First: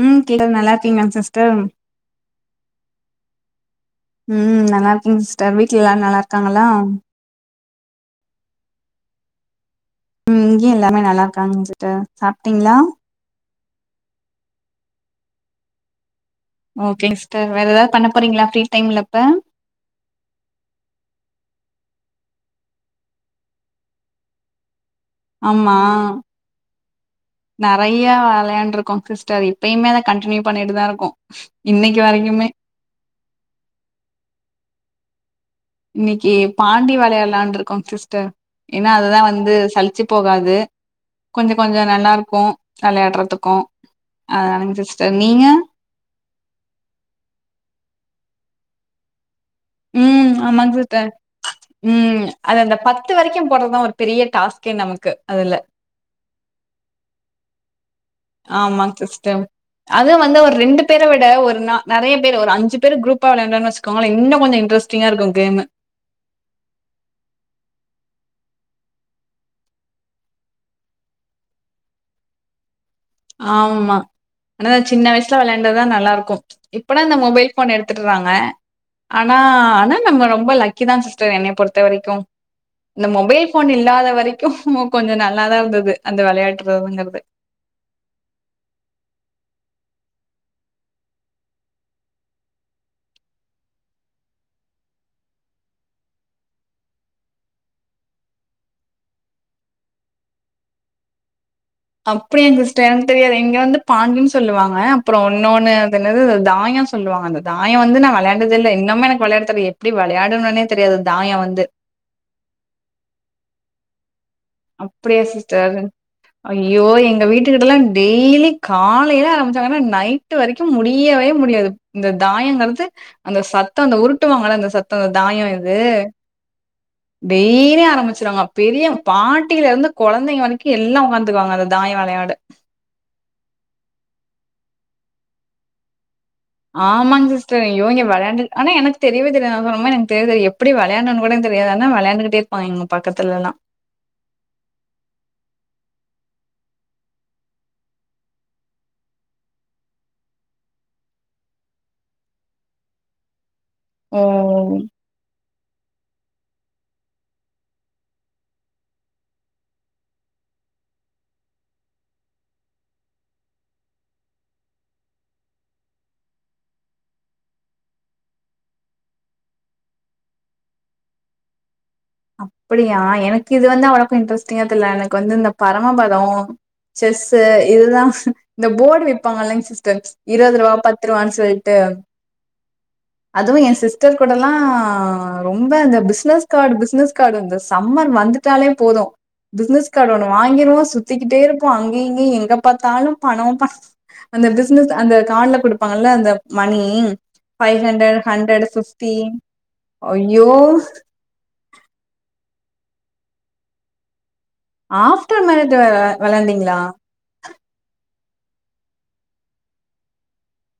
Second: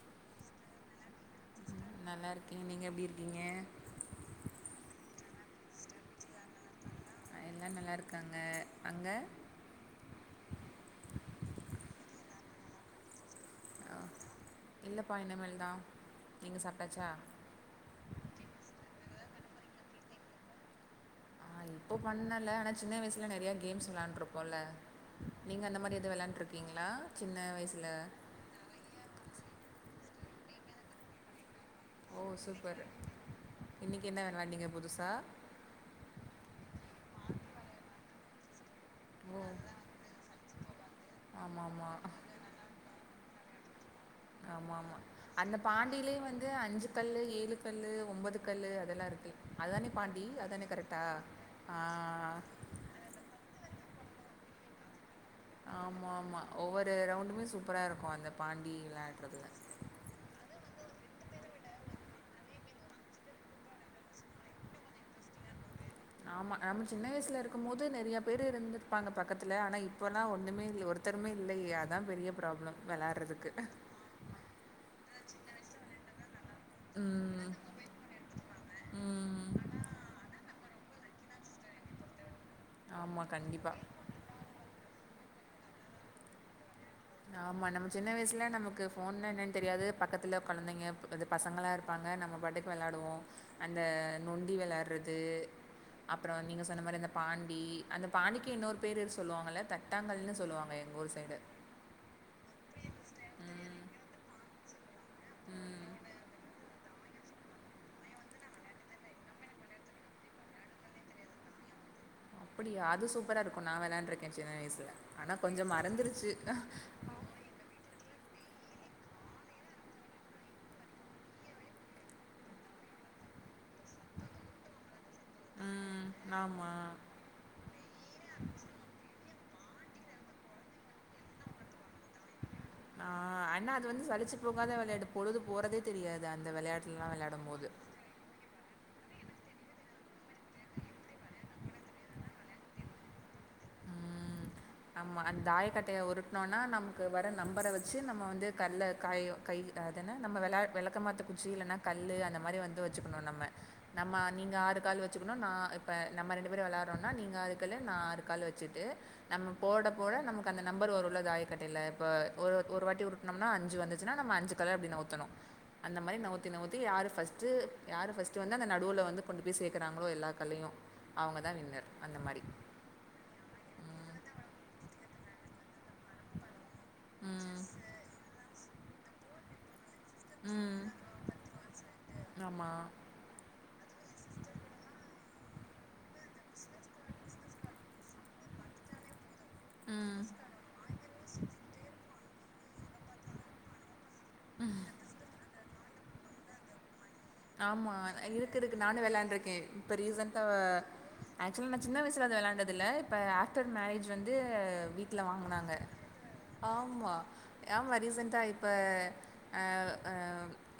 ம் கேக்குது நல்லா இருக்கீங்ளா சிஸ்டர் நல்லா இருக்கேங்க நீங்க எப்டி இருக்கீங்க ம் நல்லா இருக்கங் சிஸ்டர் வீட்ல எல்லாரு நல்லா இருக்காங்களா எல்லாரு நல்லா இருக்காங்க அங்க ம் இங்கியு எல்லாமே நல்லாருக்காங்க சிஸ்டர் சாப்ட்டீங்ளா ஆ இல்லப்பா இனிமேல் தா ஓகேங்க சி்ஸ்டர் வேற எதாது பண்ண போறீங்களா ஃபிரி டைம்ல இப்ப ஆனா இப்போ பண்ணல ஆனா சின்ன வயசுல நெறைய கேம்ஸ் விளான்ட்டுருப்போல நீங்க ஆமா அந்த மாரி எது விளாண்ட்ருக்கீங்ளா சின்ன வயசுல ஆ வெளயான்ட்ருக்கோ சிஸ் சரி இப்பயுமே அத கன்டின்யூ பண்ணிட்டுதா இருக்கோ இன்னைக்கு ஓ வரைக்குமே சூப்பரு இன்னைக்கு என்ன வெலாட்னீங்க புதுசா இன்னைக்கு பாண்டி வெளயாட்லான்ருக்கோ சிஸ்டர் ஏன்னா அதுதா ஓ வந்து சலிச்சு போகாது கொஞ்சோ ஆமாம் கொஞ்சோ ஆமாம் நல்லாருக்கு வெளாட்றதுக்கு ஆமா ஆமா அந்த பாண்டிலயு வந்து அஞ்சு கல்லு ஏழு கல்லு ஒம்பது கல்லு அதெல்லா இருக்கு அதானே பாண்டி ம் அதானே ஆமாங்க சிஸ்டர் கரெக்டா ஆ பத்து வரைக்கு போறதுதா ஒரு பெரிய டாஸ்கே நமக்கு அதுல ஆம்மா ஆம்மா ஒவ்வொரு ரவுண்டுமே சூப்பரா இருக்கு அந்த பாண்டி விளாடுறதுல அது வந்து ஒரு ரெண்டு பேர விட ஒரு நா நெறைய பேரு ஒரு அஞ்சு பேரு குரூப்பா வெளான்டோன்னு வெச்சுக்கோங்களே இன்னு கொஞ்சோ இன்ட்ரஸ் டிங்க இருக்கு கேம்மு ஆமா நம்ம சின்ன வயசுல இருக்கும் போது நெறைய பேரு இருந்துருப்பாங்க பக்கத்துல ஆனா இப்போல்லா ஒன்னுமே இல்ல ஒருத் த்தருமே இல்லயே அத்தா பெரிய ப்ராப்ளம் வெளாட் ஆமா அனா சின்ன வயசுல வெளாண்டாதா நல்லாருக்கு இப்பலா நா ம் மொபைல் போன எடுத்துட்றாங்க அனா ம் அனா நம்ம ரொம்ப லக் க்கிதா சிஸ்டர் என்ன பொறுத்த வரைக்கு இந்த ஆமா மொபைல் போன் கண்டிப்பா இல்லாத வரை க்கு மோ கொஞ்சோ நல்லாதா இருந்தது அந்த வெளயாட்டுறதுங்கறது ஆமா நம்ம சின்ன வயசுல நமக்கு ஃபோன்னு என்னன்னு தெரியாது பக்கத்துல கொழந்தைங்க அது பசங்களாக இருப்ப பாங்க நம்ம பாட்டுக்கு வெளாடுவோ அந்த நொண்டி வெளாட்றது அப்ரோ நீங்க சொன்ன மாரி அந்த பாண்டி அந்த பாண்டிக்கு இன்னொரு பேரு சொல்லுவாங்கள்ள தட் டாங்கல்ன்னு சொல்வாங்க எங்க ஊரு சைடு அப்டியாங் சிஸ்டர் தெரியல இங்க வந்து ம் பாண்டின்னு சொல்லுவாங்க அப்றோ இன்னொன்னு ம் அது என்னாது தாயோ சொ சொல்லுவாங்க அந்த தாயோ வந்து நா வெளான்டதே இல்ல இன்னமு எனக்கு வெளாட தெர்ல எப்டி வெளாடணும்னே தெரியாது தாயோ வந்து அப்டியா அது சூப்பரா இருக்கு நா வெளாண்ருக்கே சின்ன வயசுல அப்டியா ஆனா கொஞ்சோ மறந்துருச்சு த்து வீடெல்லா டெய்லி காலையில ஆரம்பிச்சாங்கன்னா நைட்டு வரைக்கு முடியவே முடியாது இந்த தாயங்கறது அந்த சத்தோ அந்த உருட்டுவாங்களா அந்த சத்ததோ தாயம் அது ம் ஆமா. டெய்லியு ஆரம்பிச்சுருவாங்க பெரிய பாட்டில இருந்து கொழந்தைங்க வரைக்கு எல்லா உக்காந்து தூக்குவாங்க அந்த தாயோ வெளையாட ஆ அனா அது வந்து சழிச்சு போகாத வெளையாட்டு பொழுது போறதே தெரியாது அந்த வெல ஆமாங்க சிஸ்டர் யோ இங்க வெளயாண்டு ஆனா எனக்கு தெரியவே தெரியாது அப்பறமா எனக்கு தெர்ல எப்டி வெலயாடனுன்னு கூட எனக்கு தெரியாது ஆனா வெளாண்டுகிட்டே இருப்பாங்க இங்க பக்கத்துலெல்லா ஆம்ம அந்த தாயக்கட்டய உருட்னோன்னா நமக்கு வர நம்பர வெச்சு நம்ம வந்து கல்ல காயு கை அதென்னா நம்ம விள விளக்க மாத்து குச்சி இல்லன்னா கல்லு அந்த மாரி வந்து வெச்சுக்கணு நம்ம நம்ம ஓ நீங்க ஆறு கால் வெ சுக்கணு நா இப்ப நம்ம ரெண்டு பேரு வெளாட்றோன்னா நீங்க ஆறு கல்லு நா ஆறு கல்லு வெச்சுட்டு நம்ம போட போட நமக்கு அந்த நம்பர் வருல தாய கட்டைல இப்போ ஒரு ஒரு வாட்டி உருட்டனோம்னா அஞ்சு வந்துச்சுன்னா நம்ம அஞ்சு கல்ல அப்டி வுத்தனு அந்த மாரி நவுத்தி நவுத்தி யாரு பஸ்ட்டு யாரு பஸ்ட்டு வந்து அந்த நடுவுல கொண்டு போய் சேக்கறாங்களோ எல்லா கல்லயு அவங்கதா வின்னர் அந்த மாரி அப்பிடியா எனக்கு இது வந்து அவளோக்கும் இன்ட்ரெஸ்டிங்கா தெர்ல எனக்கு வந்து இந்தப் பரமபதம் செஸ்சு ம். இதுதா இந்த போர்டு விப்பாங்கில்லைங் சிஸ்டர் இரவது ரூபா ம் பத்துரூவான்னு சொல்ட்டு ஆமா அதுவு என் சிஸ்டர் கூடல்லா ரொம்ப அந்த பிஸ்னஸ் கார்ட்டு பிஸ்னஸ் கார்ட்டு இந்த சம்மன் வந்துட்டாலே போதும் பிஸ்னஸ் கார்ட்டு ம் ஒன்னு வாங்கிருவா சுத்திக்கிட்டே இருப்பா அங்கயு இங்கயு எங்க பாத்தாலு பணோ ப அந்த பிஸ்னஸ் அந்த கார்ட்ல குடுப்பாங்கல்ல அந்த மணி ஃபைவ் ஆமா ஹண்ட்ரட் இருக்கு ஹண்ட்ரட் இருக்கு நானும் ஃபிப்டி விளாண்டுருக்கே இப்ப ரீசன்டா ஐயோ ஆக்சுவலா நா சின்ன வயசுல அது விளாண்டதுல்ல இப்ப ஆப் ட்டர் மேரேஜ் வந்து வீட்ல ஆஃப்டர் வாங்குனாங்க மேரேஜ் வெ வெளாண்டீங்களா ஆமா ஆமா ரீசன்ட்டா இப்ப அ அ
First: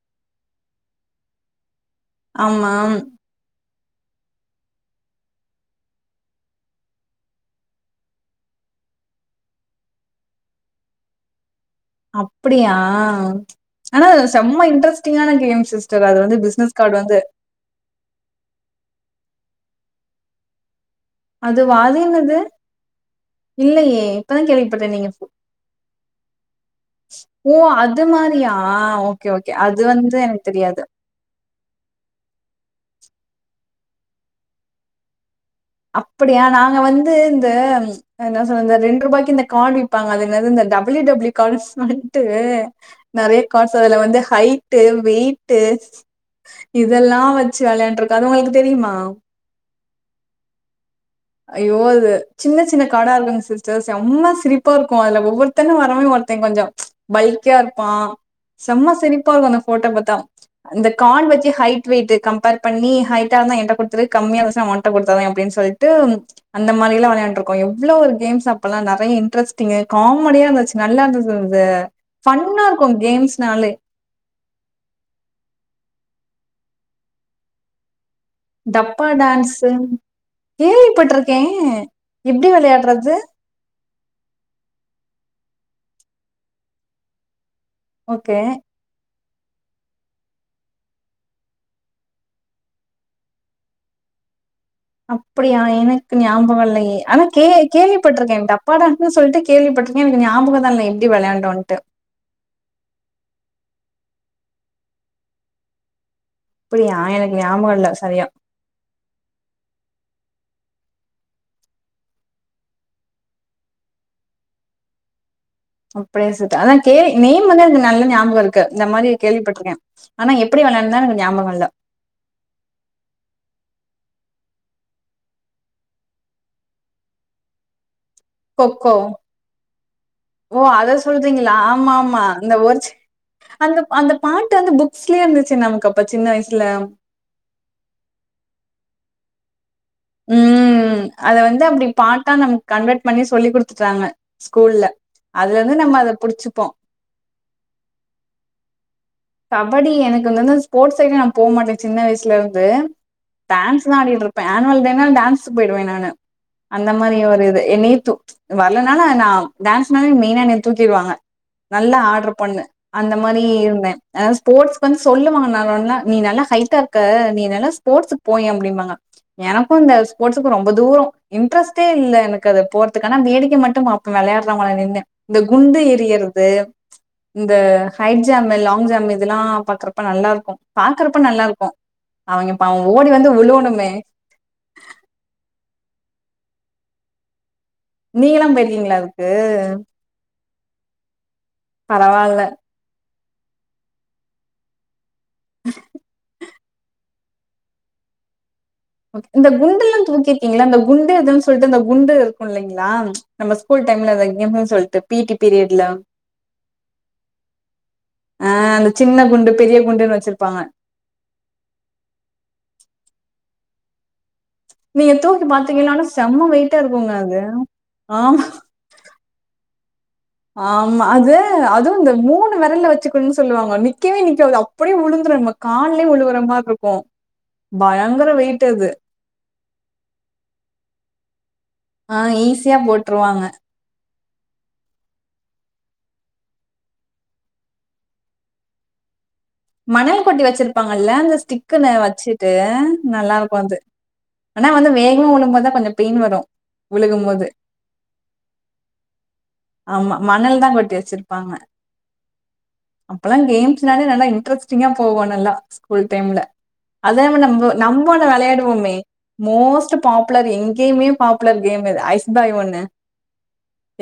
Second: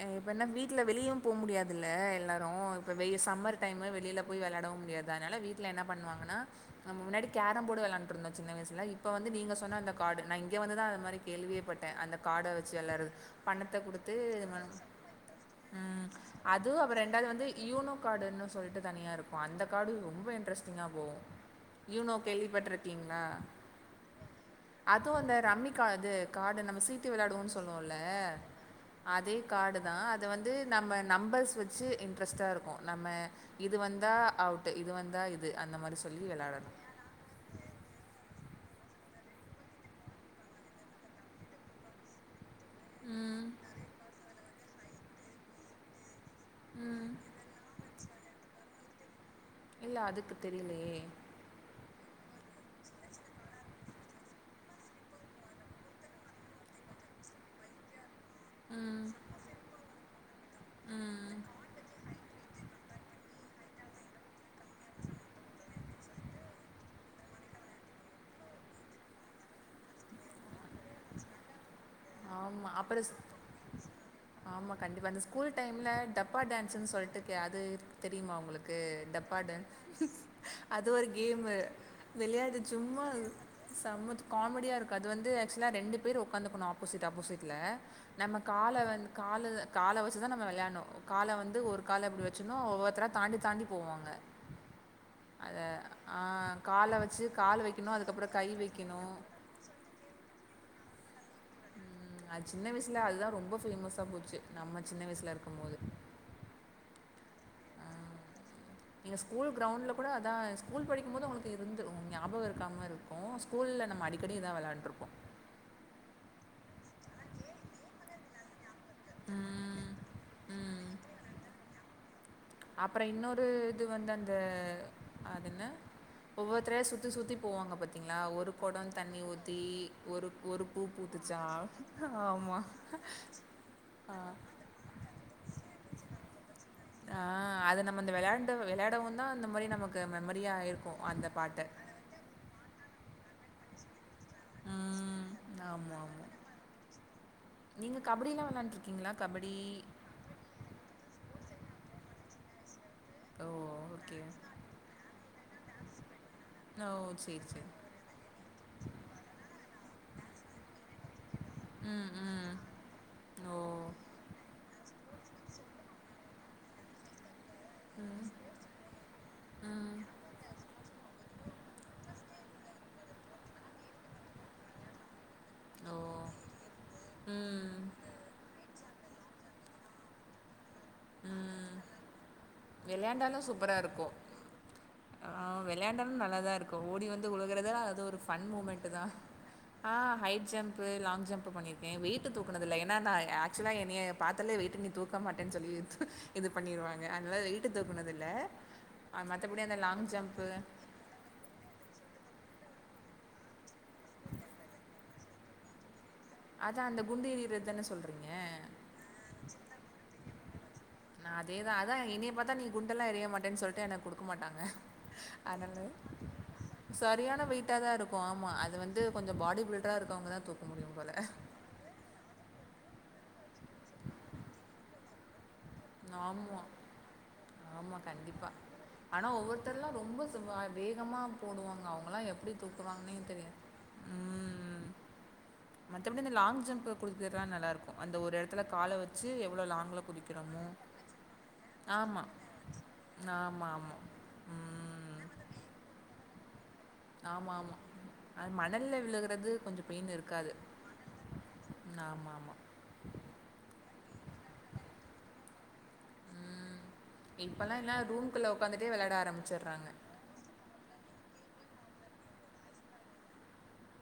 அ இப்ப என்னா வீட்ல வெளியவு போ முடியாதுல்ல எல்லாரும் ஆமா இப்ப வெயில் சம்மர் டைமு வெளில போய் விளாடவும் முடியாது அதனால வீட்ல என்ன பண்ணுவாங்கன்னா பண்ணுவாங்கன்னா நம்ப முன்னாடி கேரம் போர்ட்டு விளாண்டு இருந்தோ சின்ன வயசுல இப்ப வந்து நீங்க சொன்ன அந்த கார்ட்டு நா இங்க வந்து தா அந்த மாறி கேள்வியேப்பட்டே அந்த கார்ட வச்சு அப்படியா விளாட்றது பணத்த ஆனா குடுத்து செம்ம இன்ட்ரெஸ்டிங்கான கேம் சிஸ்டர் ம் அது வந்து பிசினஸ் அதும் கார்டு அப்பறோ ரெண்டாவது வந்து யூனோ கார்ட்டுன்னு சொல்ட்டு தனியா இருக்கும் அந்த கார்ட்டு ரொம்ப இன்ட்ரெஸ்டிங்கா போகும் அதுவா அது யூனோ என்னது கேள்விப்பட்றீக்கீங்ளா இல்லையே இப்பதா கேள்விப்பட்டே நீங்க அதும் அந்த ரம்மிகாது கார்ட்டு நம்ம சீட்டு ஓ விளாயாடுவோன்னு சொல்லுவோல்ல அது மாரியா ஓகே அதே ஓகே கார்ட்டுதா அது எனக்கு வந்து தெரியாது நம்ம நம்பர்ஸ் வச்சு இன்ட்ரஸ்டா இருக்கும் நம்ம இது வந்தா அவுட் இது வந்தா இ அப்படியா நாங்க வந்து இந்த அது என்னா சொல்றது இந்த ரெண்டு ரூபாய்க்கு இந்த கார்ட்டு விப்பாங்க அது என்னது இந்த டபிள்யூ டபிள்யூ கார்ட்டு வன்ட்டு நெறய ம் கார்ட்ஸ் அதுல வந்து ஹைட்டு வெய்டு ம் இதெல்லா வச்சு வெளாண்டுருக்கோ அது உங்களுக்கு தெரியுமா இல்ல அதுக்கு தெரியலயே ஐய்யோ அது சின்ன சின்ன காடா இருக்குங்க சிஸ்டர் செம்ம சிரிப்பா இருக்கும் அதுல ஒவ்வொருத்தங்க வரவ ஒருத்த கொஞ்சோ பைல்கியா இருப்பா செம்ம ம் சிரிப்பா இருக்கும் அந்த ஃபோட்டோ பாத்தா இந்த ம் கான் வச்சு ஹட் வெயிட் கம்பேர் பண்ணி ஹட்டா இருந்தா என்ட்ட குடுத் துரு கம்மியா போச்சுன்னா உன்ட்ட குடுத்தாதா அப்டின்னு சொல்ட்டு அந்த மாறில்லா வெளயாண்டு இருக்கோ எவ்ளோ ஒரு கேம்ஸ் அப்பல்லா நெறய இன்ட்ரஸ்டிங்கு காமொடியா இருந்துச்சு நல்லா இருந்தது இது ஃபன்னா ஆமா இருக்கும் அப்புற கேம்ஸ்னாலே ஆமா கண்டிப்பா அந்த ஸ்கூல் டைம்ல டப்பா டேன்ஸ்ன்னு சொல்ட்டுக்கே அது தெரியுமா உங்களுக்கு டப்பா டேன்ஸ் அது ஒரு கேள்விப்பட்ருக்கே கேமு எப்டி விளையாடு சும்மா வெளையாட்றது செமத் காமெடியா இருக்கும் அது வந்து ஆக்சுவலா ரெண்டு பேரு உக்காந்துக்கணு ஆப்போசிட் ஆப்போசிட்ல நம்ம ஓகே கால வந் கால இத கால வச்சுதா நம்ம விளையாட்ணு கால வந்து ஒரு கால இப்டி வச்சிட்ணு ஒவ்வொருத்தரா தாண்டி தாண்டி போவாங்க அப்படியா அதை எனக்கு ஞாபகம் காலை இல்லயே ஆனா வச்சு கே கால் வைக்கணும் அதுக்கப்புறம் கேள்விப்பட்டிருக்கே கை டப்பா வைக்கணும் டான்ஸ்ன்னு சொல்ட்டு கேள்விப்பட்ருக்கே எனக்கு ஞாபகம் தா இல்ல எப்டி விளாண்டோன்னு ம் அது சின்ன வயசுல அதுதா ரொம்ப வேமஸ்ஸா போச்சு நம்ம சின்ன வயசுல இருக்கும் போது அப்பிடியா எனக்கு ஞாபகம் இல்ல சரியா நீங்க ஸ்கூல் கிரௌண்ட்ல கூட அத்தா ஸ்கூல் படிக்கும்போது உங்களுக்கு இருந்து ஞாபகம் இருக்கா மாறி இருக் கும் ஸ்கூல்ல நம்ம அடிக்கடி இத்தா வெளாண்ட்ருப்போ ம் பேசிட்ட அத்தா கே நேம் வந்து நல்லா ஞாபகம் இருக் க்க இந்த மாரி கேள்விப்பட்டிருக்கே ம், ஆனா எப்டி ம். விளையாட ஞாபக இல்ல அப்புறம் இன்னொரு இது வந்து அந்த அது என்ன ஒவ்வொருத்ரையா சுத்தி சுத்தி போவாங்க பாத்தீங்களா ஒரு குடே கொக்கோ தண்ணி ஊத்தி ஒரு ஓ ஒரு பூ அத பூத்துச்ச சொல்றீங்களா ஆமா ஊத்துச்சா அந்த ஆமா ஒரு சி- அந்த அந்த பாட்டு வந்து புக்ஸ்லயே இருந்துச்சி நமக்கு அப்ப சின்ன வயசுல ஆ அது நம்ம வெளயாண்டு வெளயாடவவு தா அந்த மாரி நமக் ம் அத வந்து அப்டி பாட்டா நம் கன்வெர்ட் பண்ணி சொல்லி் கொடுத்துட்டாங்க ஸ்கூல்ல ம் அதுல இருந்து நம்ம அத புடிச்சிப்போ நீங்க கபடிலாம் வெளாட்ட இருக்கீங்களா கபடி கபடி எனக்கு வந்துந்து ஸ்போர்ட்ஸ் சைட்டே நா போ மாட்டே சின்ன வயசுல இருந்து ஓ டான்ஸ் எல்லா ஆடிட்டு ஓகே இருப்பே ஆன்வல் டே டான்ஸ் போயிடுவே நானு ஓ அந்த மாரி ஒரு சேரி இது சேரி என்ன தூ வரலனால நா டான்ஸ் நாலே மெயினா தூக்கடுவாங்க நல்லா ம் ஆடுற ம் பொண்ணு அந்த மாரி ஓ இருந்தே ஆ ஸ்போர்ட்ஸ்கு சொல்லுவாங்க நா நீ நல்லா ஹைட்டா இருக்க நீ எல்லா ஸ்போர்ட்க்கு போயே அப்டிபாங்க எனக்கும் அந்த ம் ஸ்போர்ட்ஸுக்கு ரொம்ப ரொம்ப தூரம் இன்ட்ரெஸ்டே இல்ல எனக்கு அது போறதுக்கானா வேடிக்க மட்டும் பாப்ப வெளயாடுறாவங்கள நின்னு இந்த குண்டு ஓ எரியறது இந்த ம் கைட் ஜம் லாங் ஜம் இதல்லா பாக்றப்ப நல்லா இருக்கும் பாக்கறப்ப நல்லா இருக்கும் ம் அவங்க பாவம் ஓடி வந்து வெளையாண்டாலு சூப்பரா விழுவனுமே இருக்கு ஆ வெளயாண்டாலு நல்லாதா இருக்கும் ஓடி வந்து உழுகுறத அது ஒரு ஃபன் நீங்கல்லா மூமெண்ட் போயிருக்கீங்களா தா அதுக்கு ஆ ஹைட் ஜம்ப் லாங் ஜம்ப் பண்ணிருக்கே வெயி்ட் பரவால்ல தூக்குனது இல்லா என்னா நா ஆக்சுவலா என்னைய பாத்தலே வெயிட் நீ தூக்க தூக்க மாட்டே சொல்லி இது பண்ணிருவாங்க அதனால வேயிட் தூக்குனது இல்ல ஓகே இந்த குண்டுல்லா தூக்கிற்கீங்ளே இந்த குண்டு எதுன் சொல்ட்டு இந்த குண்டு இருக்கு இல்லைங்ளா நம்ம ஸ்கூல் டைம்ல அது கெமெனு சொல்ட்டு பி டி பீரியட்ல அதா அந்த குண்டு ஏறிறத்தான சொல்றீங்க அந்த சின்ன குண்டு பெரிய குண்டுனு வெச்சிருப்பாங்க நா அதேதா அதா என்னிய பாத்தா நீ குண்டெல்லா எரிய மாட்டேன் சொல்ட்டு எனக் குடுக்கமாட்டாங்க நீங்க தூக்கி அதுனால பாத்தீங்கன்னா ஆனா செம்ம வெயிட்டா இருக்குங்க அது சரியான வெயிட்டா தா இருக்கோ ஆமா அது வந்து கொஞ்சோ பாடி பில் டர் இருக்கவுங்க தா தூக்க முடியு ஆமா அது அதுவு இந்த மூணு வெரல்ல வெச்சுக்குனு சொல்லுவாங்க நிக்கவே நிக்காது அப்டியே உழுந்துடு நமக் கால்லியே விழுவுரா ஆமாம் மார்ருக்கோ பயங்கர வெயிட் அது ஆனா ஒவ்வொருத்தர்லா ரொம்போ சும்மா வேகமா போடுவாங்க ஆ அவங்கலா எப்டி ஈஸியா தூக்குவாங்னே போட்டுருவாங்க. தெரியாது மத்தபடி இந்த லாங் ஜம்ப்பு குதிக்கற்லா நல்லாருக்கு அந்த ஒரு எடத்துல கால வெச்சு எவ்ளோ லாங்ல குதிக்கிறோமோ லங்க ஸ்டிக்குநெ ஆமாம் வெச்சிட்டு நல்லா இருக்கோ ஆமாம் அது ஆமாம் ஆனா வந்து ம் வேகமா உழும்போத்தா கொஞ்ச பெயின் வரோ உழுகும் மோது ஆமா ஆமா அது மணல்ல விழுகுறது கொஞ்சோ பெயின் இருக்காது மணல் தான் ஆமா ஆமா அப்பெலா கேம்ஸ்னாலே நல்லா இன்ட்ரெஸ்டிங்கா போவோ நல்லா ஸ்கூல் டெய்ம்ல அததே ம் நம்போ இப்பல்லா எல்லா நம்போன்னு ரூம்குள்ள உக்காந்துட்டே வெளையாடுவோமே வெளாட ஆரம்பிச்சர்றாங்க மோஸ்ட்டு பா ப்புலர் எங்கேயுமே பாப்புலர் கேம அது ஐஸ்பாய் ஒண்ணு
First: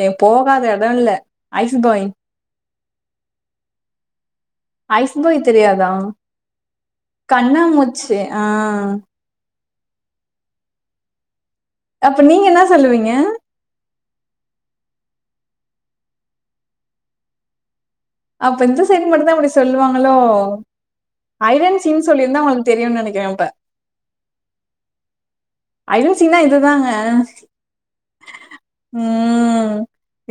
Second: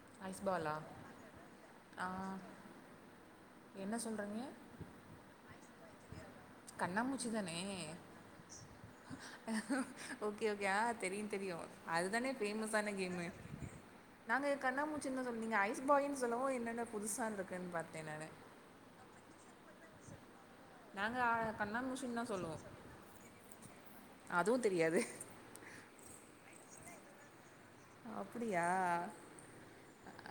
ஏ ஐஸ் போகாத பாலா எடொல்ல ஐஸ்பாய் ஆ என்ன சொல்றங்க ஐஸ் பாய் தெரியாதா கண்ணாமூச்சி தானே கண்ணா மூச்சி ஆ ஓகே ஓகே ஆ தெரியு தெரியு அப்ப அதுதானே நீங்க என்ன ஃபேமஸான சொல்லுவீங்க? கேமு நாங்க கண்ணாமூச்சின்தா சொல்லு நீங்க ஐஸ் பாயின் சொல்லவோ இன்னென்னு புதுசான்ருக்கே பாத்தே நானு அப்போ இந்த சைடு மட்டுந்தா இப்டி சொல்லுவாங்ளோ நாங்க ஆ ஹைடன்சின் கண்ணாமூச்சின்னு தா சொல்லிந்தா சொல்லுவோ உங்ளுக் தெரியுன்னெனைக்ற அப்ப அதுவு தெரியாது ஹைடன்சினா இதுதாங்க அப்டியா ம்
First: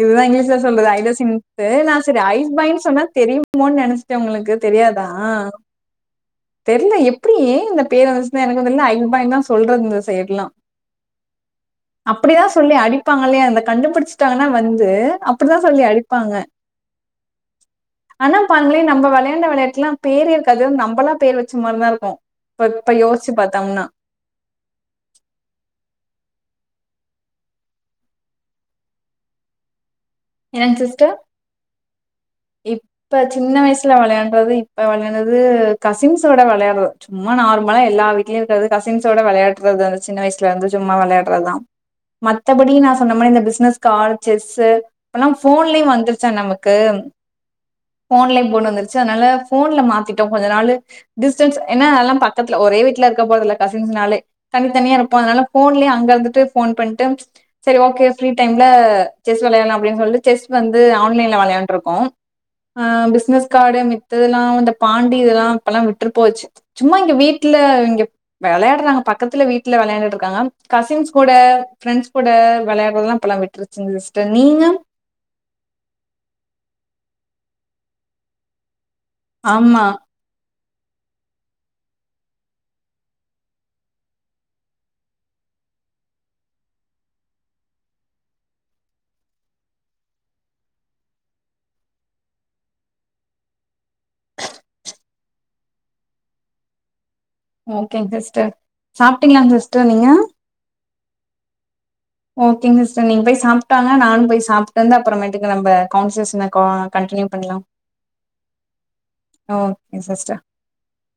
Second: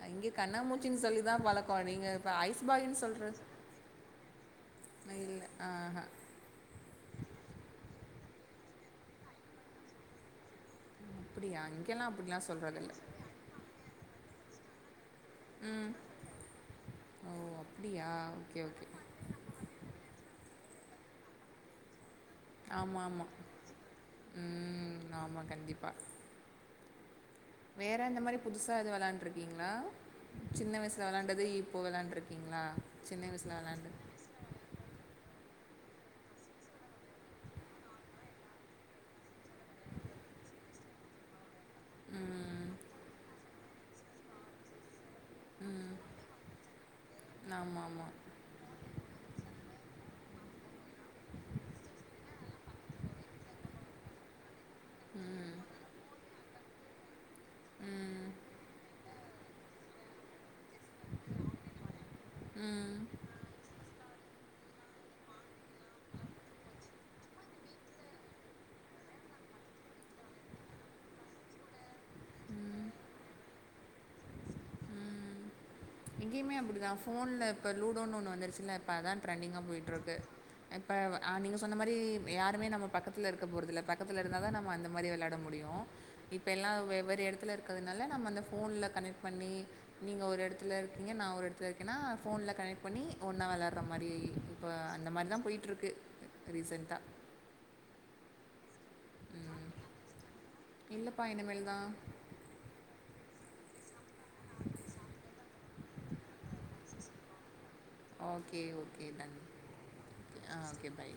இதுதா இங்கிலீஷ்ல சொல்றது ஐடசின் சொல்லிதா தே பழக்கோ வேனா நீங்க செரி இப்ப ஐஸ் ஐஸ்பாயின் சொன்னா பாய்ன்னு சொல்ற தெரியுமோ நெனச் சே உங்ளுக்கு தெரியாதா இல்ல ஆஹா தெர்லே எப்டி ஏ இந்த பேர் வந்துச்சுந்தா எனக்கு தெர்ல ஐப்பாயின்தா சொல்றது இந்த சைய்டுலா அப்படியா இங்கெல்லா அப்படிலா அப்டிதா சொல்லி சொல்றதில்ல. அடிப்பாங்லே அந்த கண்டு புடிச்டாங்னா வந்து அப் டிதா சொல்லி ம். அடிப்பாங்க ஓ! அப்படியா? ஆனா ஓகே, பாருங்ளே ஓகே. நம்போ வெளையாண்ட வெளையாட்லா பேரே இருக்காது நம்ளா பேரு வெச்ச மார்தா இருக்கோ ஆமா ஆமா ம் ஆமா கண்டிப்பா வேற இந்த மாரி புதுசா ஏதோ வெளாண்ருக்கீங்ளா சின்ன என்னங்க சிஸ்டர் வயிஸ்ல வெளாண்டது இப்போ வெளாண்ருக்கீங்ளா சின்ன வயிஸ்ல வெளாண்டு விளாண்ரதுப் இப்போ விளையாண்டது கசின்ஸோட விளையாட்ரு சும்மா நார்மலா எல்லா வீட்லேயு இருக்கர்து கசின்ஸோட வெளையா ற்றது அந்த சின்ன வயிஸ்லெந்து சும்மா வெளையாட்றது தாம் ம். மத்தபடி நா சொன்ன மரி இந்த பிஸ்னஸ் கார்டு செஸ்சி இப்பன்னா போன்லேயு ம். வந்துருச்சா நமக்கு ஆமாமா. போன்லேயு போணு வந்து ச்சி அதனால போன்ல மாத்திட்டோ கொஞ்சோ நாளு டிஸ்டன்ஸ் ஏனா அதெலா பக்கத்துல ஒரே வீட்ல இருக்க போறதுல்ல கசின்ஸ்னாலே தனித்தனியா இருப்போ அதனால ம். போன்லேயே அங்க இருந்துட்டு போன் பண்ட்டு செரி ஓகே ஃப்ரீ ம். டைம்ல செஸ் வெளையாடலா அப்டின் சொல்ட்டு செஸ் வந்து ஆன்லைன்ல வெளையாண்ருக்கோம் ம். ஆம் பிஸ்னஸ் கார்டு மி த்ததுலா இந்த பாண்டி இதலா இப்பலா விட்று போச்சி சும்மா இங்க வீட்ல இங்கேப் வெளையாடுறாங்க பக்கத்துல வீட்ல வெளையான்டுட்ருக்காங்க கசின்ஸ் கூட ப்ரெண்ட்ஸ் கூட வெளையாடுறதுலா இப்பலா விட்ரு சரிங் சிஸ்டர் நீங்க இங்கேயமே அப்டிதா போன்ல இப்போ லூடோனு ஒன்னு வந்துருச்சுல்ல இப்ப அதா டிரெண்டிங்கா ஆமா போயிட்டு இருக்கு இப்ப அ நீங்க சொன்ன மாரி யாருமே நம்ம பக்கத்தில இருக்க போறதில்ல பக்கத்தில இருந்தா தா நம்ம அந்த மாரி வெளாட முடியு இப்ப எல்லா வெவ்வேறு எடத்துல இருக்கிறதுனால நம்ம அந்த போன்ல கனெக்ட் பன்னி நீங்க ஒரு எடத்துல இரு ப்பிங்க நா ஒரு எடத்துல இருக்கேனா போன்ல கனெக்ட் பண்ணி ஒன்னா வெளாட்ற மாரி இப்போ அந்த மாதிரிதா போயிட்டு இருக்கு ரீசென்டா ஓகேங் சிஸ்டர் சாப்ட்டீங்ளா சிஸ்டர் நீங்க இல்லப்பா இனிமேல் தா ஓகேங் சிஸ்டர் நீங்க போய் சாப்ட்டாங்க நானு போயி சாப்ட்டு வந்து அப்பறமேட்டுக்கு நம்ம கவுன்சிஷன்ன கா அ கண்டினியூ பண்லாம் ஓகே ஓகே நன் ஓகே சிஸ்டர் ஆ ஓகே பாய்